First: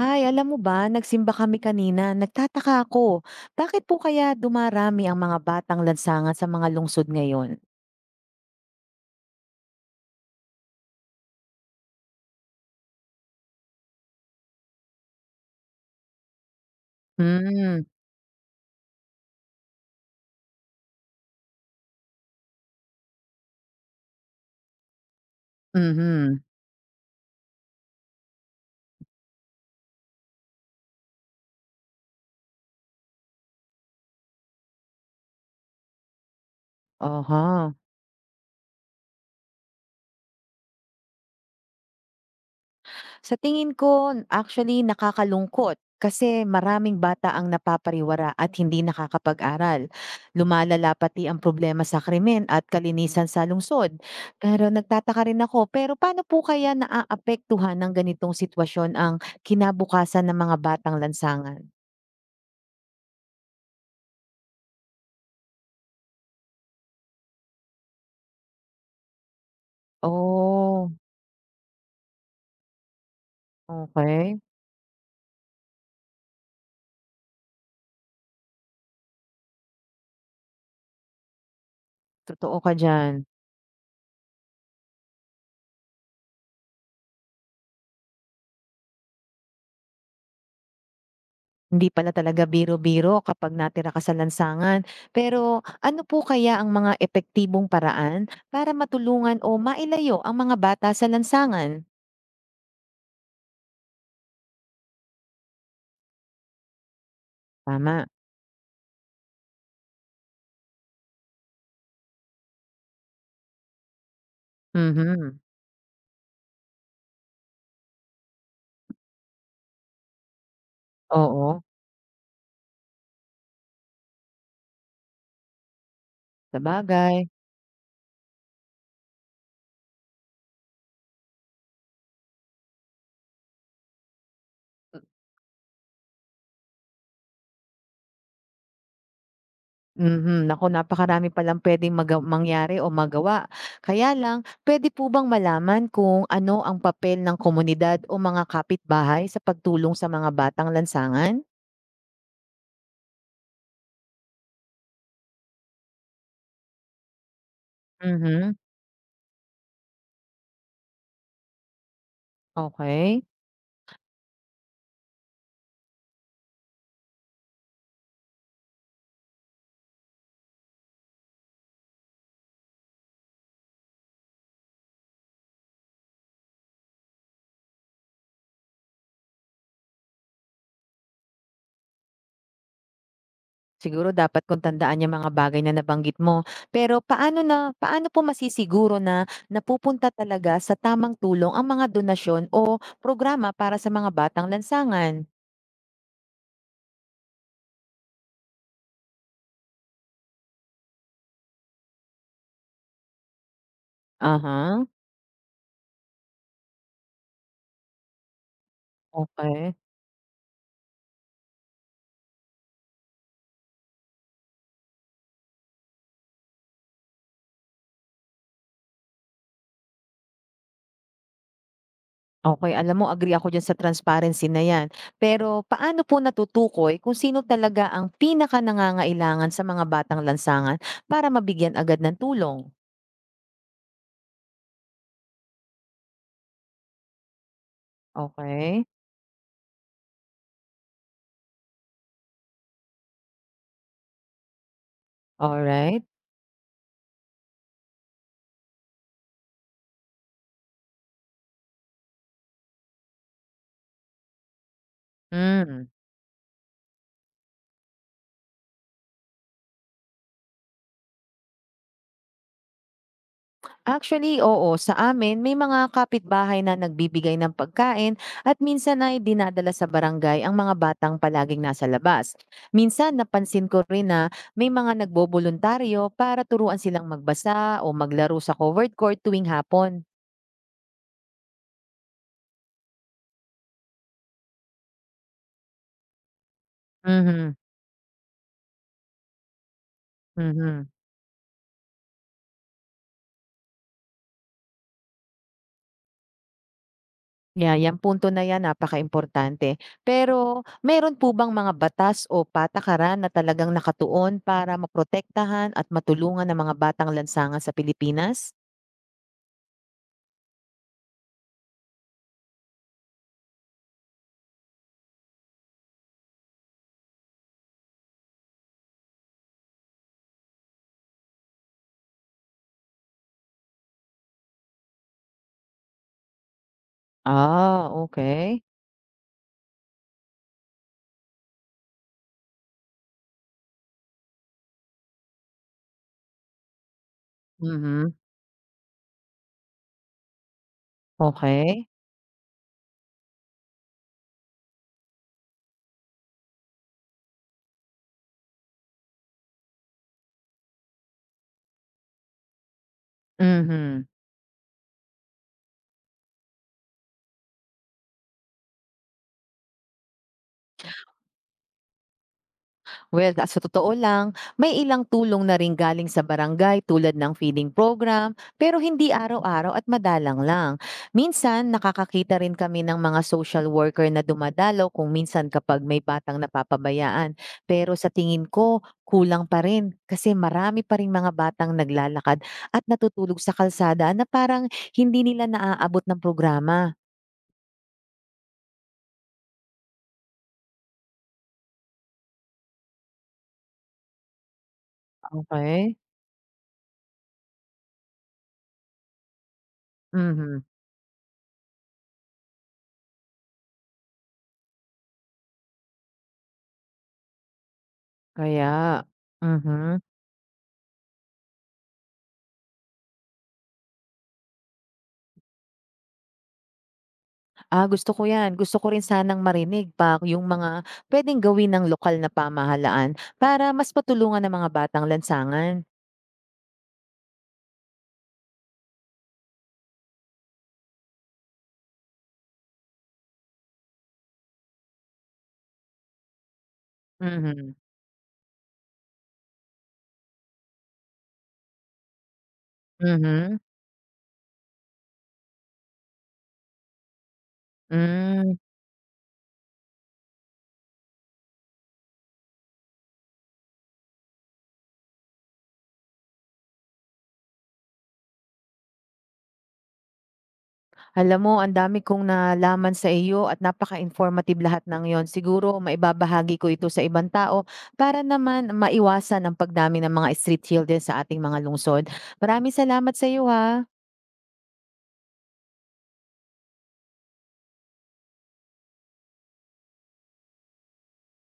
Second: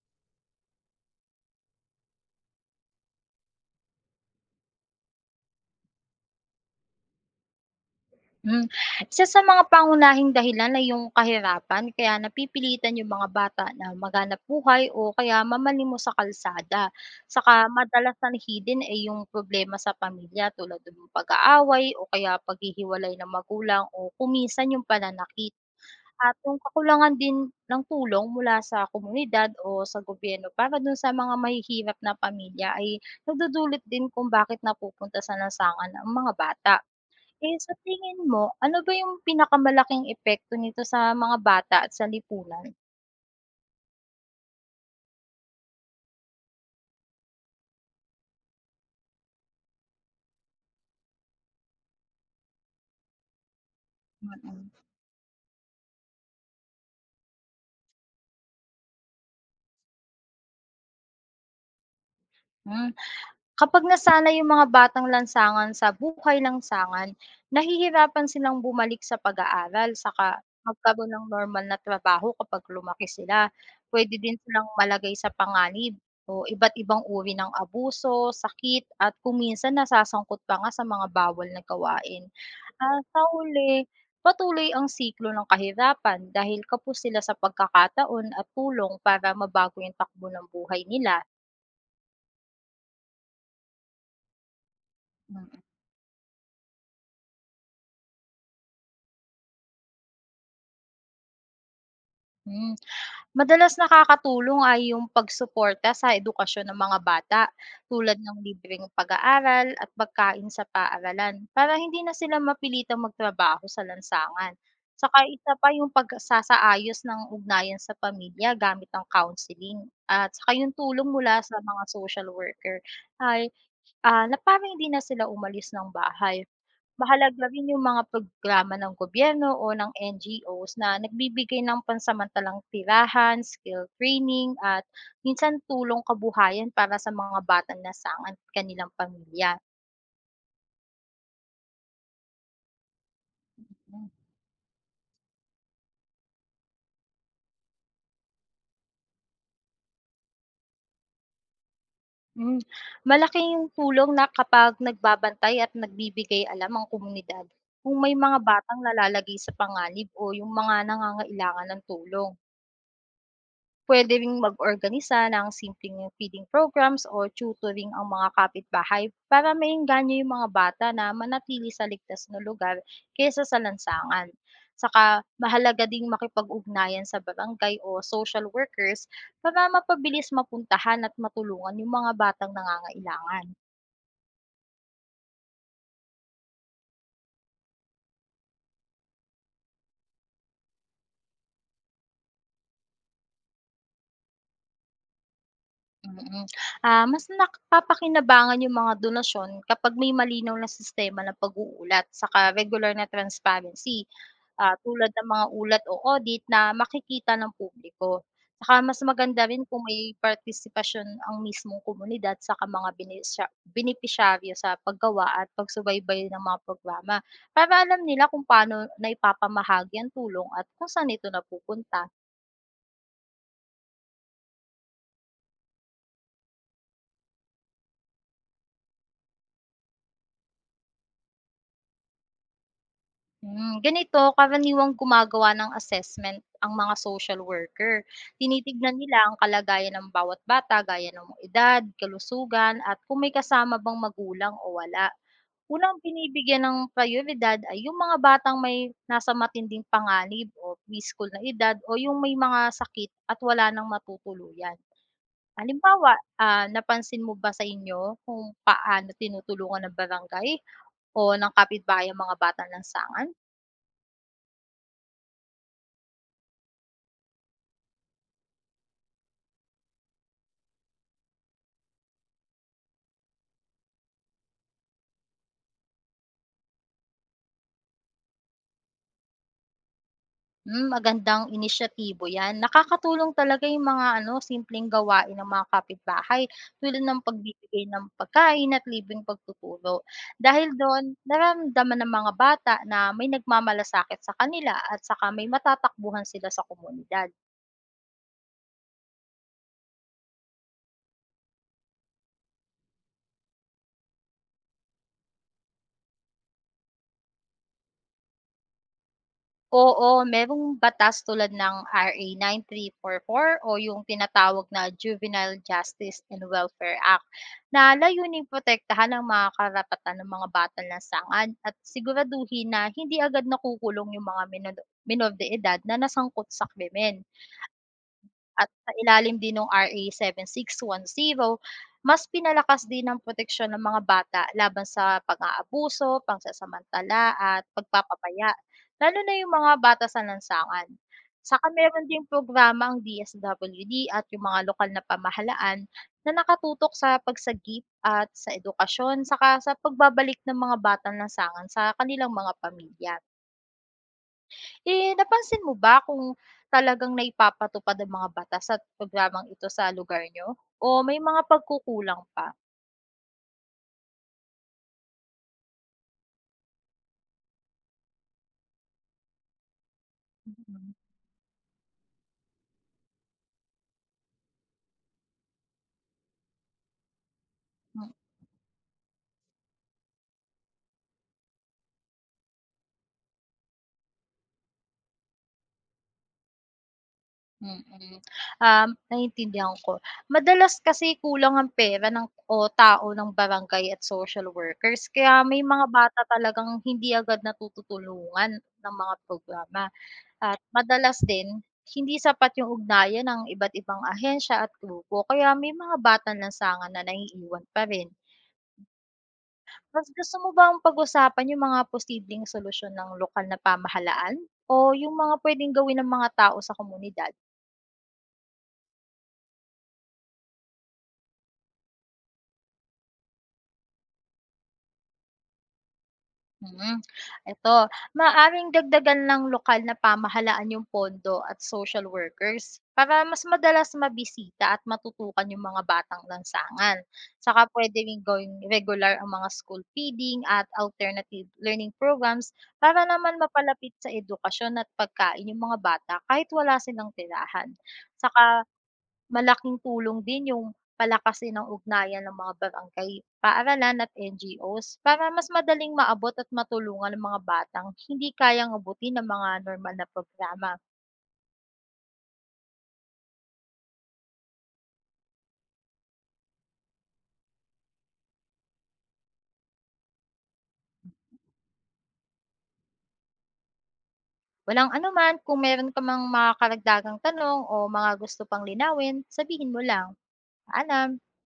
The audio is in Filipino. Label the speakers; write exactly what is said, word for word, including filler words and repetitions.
Speaker 1: Hi, alam mo ba, nagsimba kami kanina. Nagtataka ako, bakit po kaya dumarami ang mga batang lansangan sa mga lungsod ngayon?
Speaker 2: Hmm, Isa sa mga pangunahing dahilan ay yung kahirapan kaya napipilitan yung mga bata na maghanap buhay o kaya mamalimos sa kalsada. Saka
Speaker 1: Hmm,
Speaker 2: madalas na hidden ay yung problema sa pamilya tulad ng pag-aaway o kaya paghihiwalay ng magulang o kumisan yung pananakit. At
Speaker 1: mhm.
Speaker 2: yung kakulangan din ng tulong mula sa komunidad o sa gobyerno para dun sa mga mahihirap na pamilya ay nagdudulot din kung bakit napupunta sa lansangan ang mga bata. Eh,
Speaker 1: Aha.
Speaker 2: sa tingin mo, ano ba yung pinakamalaking epekto nito sa mga bata at sa lipunan?
Speaker 1: Sa tingin ko, actually nakakalungkot kasi maraming bata ang napapariwara at hindi nakakapag-aral. Lumalala pati ang problema sa krimen at kalinisan sa lungsod. Pero
Speaker 2: Mm,
Speaker 1: nagtataka rin ako, pero paano po kaya naaapektuhan ng ganitong sitwasyon ang kinabukasan ng mga batang lansangan?
Speaker 2: hmm. Kapag nasana yung mga batang lansangan sa buhay lansangan, nahihirapan silang bumalik sa pag-aaral saka
Speaker 1: Oh,
Speaker 2: magkaroon ng normal na trabaho kapag lumaki sila. Puwede din
Speaker 1: okay.
Speaker 2: silang malagay sa panganib o iba't ibang uri ng abuso, sakit at kung minsan nasasangkot pa nga sa mga bawal na gawain.
Speaker 1: Totoo ka
Speaker 2: Ah,
Speaker 1: diyan.
Speaker 2: sa huli, patuloy ang siklo ng kahirapan dahil kapos sila sa pagkakataon at tulong para mabago yung takbo ng buhay nila.
Speaker 1: Hindi pala talaga biro-biro kapag natira ka sa lansangan.
Speaker 2: Mm.
Speaker 1: Pero ano po kaya ang mga epektibong paraan para matulungan o mailayo ang mga bata sa lansangan?
Speaker 2: Mm. Madalas nakakatulong ay yung pagsuporta sa edukasyon ng mga bata
Speaker 1: Tama,
Speaker 2: tulad ng libreng pag-aaral at pagkain sa paaralan para hindi na sila mapilitang magtrabaho sa lansangan. Saka
Speaker 1: mhm.
Speaker 2: isa pa yung pagsasaayos ng ugnayan sa pamilya gamit ang counseling at saka yung tulong mula sa
Speaker 1: Oo,
Speaker 2: mga social worker ay, Ah, na parang hindi na sila umalis ng bahay.
Speaker 1: sabagay.
Speaker 2: Mahalaga rin yung mga programa ng gobyerno o ng N G Os na nagbibigay ng pansamantalang tirahan, skill training at minsan tulong kabuhayan para sa mga batang nasangan at kanilang pamilya.
Speaker 1: Mhm, nako napakarami palang puwedeng maga mangyari o magawa. Kaya lang, puwede po bang malaman kung ano ang papel ng komunidad o mga kapitbahay sa pagtulong sa mga batang lansangan?
Speaker 2: Mm. Malaking tulong na kapag nagbabantay at nagbibigay alam ang komunidad kung may mga
Speaker 1: Mhm.
Speaker 2: batang nalalagay sa panganib o yung mga nangangailangan ng tulong.
Speaker 1: Okay.
Speaker 2: Puwedeng mag-organisa ng simpleng feeding programs o tutoring ang mga kapitbahay para maengganyo yung mga bata na manatili sa ligtas na lugar kaysa sa lansangan. Saka mahalaga ding makipag-ugnayan sa barangay o social workers para mapabilis mapuntahan at matulungan yung mga batang nangangailangan.
Speaker 1: Siguro dapat kong tandaan yung mga bagay na nabanggit mo. Pero paano na paano po masisiguro na napupunta talaga sa tamang tulong ang mga donasyon o programa para sa mga batang lansangan?
Speaker 2: Mm. Ah, mas nakapapakinabangan yung mga donasyon kapag may malinaw na sistema ng pag-uulat saka regular na transparency, ah,
Speaker 1: Aha,
Speaker 2: tulad ng mga ulat o audit na makikita ng publiko. Saka mas maganda rin
Speaker 1: Okay.
Speaker 2: kung may partisipasyon ang mismong komunidad saka mga binisya benepisyaryo sa paggawa at pagsubaybay ng mga programa para alam nila kung paano naipapamahagi ang tulong at kung saan ito napupunta.
Speaker 1: Okay, alam mo agree ako diyan sa transparency na 'yan. Pero paano po natutukoy kung sino talaga ang pinakanangangailangan sa mga batang lansangan para mabigyan agad ng tulong?
Speaker 2: Hmm, ganito karaniwang gumagawa ng assessment ang mga social worker.
Speaker 1: Okey,
Speaker 2: Tinitignan nila ang kalagayan ng bawat bata gaya ng edad, kalusugan at kung may kasama bang magulang o wala.
Speaker 1: alright.
Speaker 2: Unang binibigyan ng prioridad ay yung mga batang may nasa matinding panganib o preschool na edad o yung may mga sakit at wala nang matutuluyan.
Speaker 1: Hmm.
Speaker 2: Halimbawa, ah, napansin mo ba sa inyo kung paano tinutulungan ng barangay o ng kapitbahay ang mga bata ng sangan?
Speaker 1: Actually, oo. Sa amin, may mga kapitbahay na nagbibigay ng pagkain at minsan ay dinadala sa barangay ang mga batang palaging nasa labas. Minsan, napansin ko rin na may mga nagboboluntaryo para turuan silang magbasa o maglaro sa covered court tuwing hapon.
Speaker 2: Hmm, magandang inisyatibo 'yan. Nakakatulong talaga 'yung mga ano, simpleng gawain ng mga kapitbahay tulad ng
Speaker 1: Mhm.
Speaker 2: pagbibigay ng pagkain at libreng pagtutulog. Dahil
Speaker 1: Mhm.
Speaker 2: doon, nararamdaman ng mga bata na may nagmamalasakit sa kanila at saka may matatakbuhan sila sa komunidad.
Speaker 1: Yeah, yung punto na yan napaka-importante. Pero mayroon po bang mga batas o patakaran na talagang nakatuon para maprotektahan at matulungan ng mga batang lansangan sa Pilipinas?
Speaker 2: Oo, merong batas tulad ng R A nine three four four o yung tinatawag na Juvenile Justice and Welfare Act na layuning protektahan ang mga karapatan ng mga bata batang lansangan at siguraduhin na hindi agad nakukulong yung mga minor, minor de edad na nasangkot sa krimen.
Speaker 1: Ah, okey.
Speaker 2: At sa ilalim din nung R A seven six one zero, mas pinalakas din ang proteksyon ng mga bata laban sa pang-aabuso, pagsasamantala at
Speaker 1: Mhm.
Speaker 2: pagpapabaya, lalo na yung mga bata sa lansangan. Saka
Speaker 1: Okey,
Speaker 2: meron ding programa ang D S W D at yung mga lokal na pamahalaan na nakatutok sa pagsagip at sa edukasyon saka sa pagbabalik ng mga batang lansangan sa kanilang mga pamilya.
Speaker 1: mhm.
Speaker 2: Eh, napansin mo ba kung talagang naipapatupad ang mga batas at programang ito sa lugar niyo o may mga pagkukulang pa?
Speaker 1: Well, ah, sa totoo lang, may ilang tulong na rin galing sa barangay tulad ng feeding program, pero hindi araw-araw at madalang lang.
Speaker 2: Mm,
Speaker 1: Minsan nakakakita rin kami ng mga social worker na dumadalaw kung minsan kapag may batang napapabayaan. Pero sa
Speaker 2: hmm,
Speaker 1: tingin ko, kulang pa rin kasi marami pa ring mga batang naglalakad at natutulog sa kalsada na parang hindi nila naaabot ng programa.
Speaker 2: mm. Mm. Um, naiintindihan ko. Madalas kasi kulang ang pera ng o tao ng barangay at social workers kaya may mga
Speaker 1: Okey,
Speaker 2: bata talagang hindi agad natututulungan ng mga programa at
Speaker 1: mhm.
Speaker 2: madalas din hindi sapat yung ugnayan ng iba't ibang ahensya at grupo kaya may mga batang lansangan na naiiwan pa rin.
Speaker 1: Kaya. Mhm.
Speaker 2: Mas gusto mo bang pag-usapan yung mga posibleng solusyon ng lokal na pamahalaan o yung mga puwedeng gawin ng mga tao sa komunidad?
Speaker 1: Ah, gusto ko 'yan. Gusto ko rin sanang marinig pa yung mga pwedeng gawin ng lokal na pamahalaan para mas matulungan ng mga batang lansangan.
Speaker 2: Mm, Eto, maaring dagdagan ng lokal na pamahalaan yung pondo at social workers para mas madalas mabisita at matutukan yung mga batang lansangan. Saka
Speaker 1: Mhm.
Speaker 2: pwede rin gawing regular ang mga school feeding at alternative learning programs para naman
Speaker 1: Mhm.
Speaker 2: mapalapit sa edukasyon at pagkain yung mga bata kahit wala silang tirahan.
Speaker 1: Hmm.
Speaker 2: Saka malaking tulong din yung palakasin ng ugnayan ng mga barangay, paaralan at N G Os para mas madaling maabot at matulungan ang mga batang hindi kayang abutin ng mga normal na programa.
Speaker 1: Alam mo ang dami kong nalaman sa iyo at napaka-informative lahat ng 'yon. Siguro maibabahagi ko ito sa ibang tao para naman maiwasan ang pagdami ng mga street children sa ating mga lungsod. Maraming salamat sa iyo, ha.
Speaker 2: Walang anuman, kung meron ka mang mga karagdagang tanong o mga gusto pang linawin, sabihin mo lang. Paalam!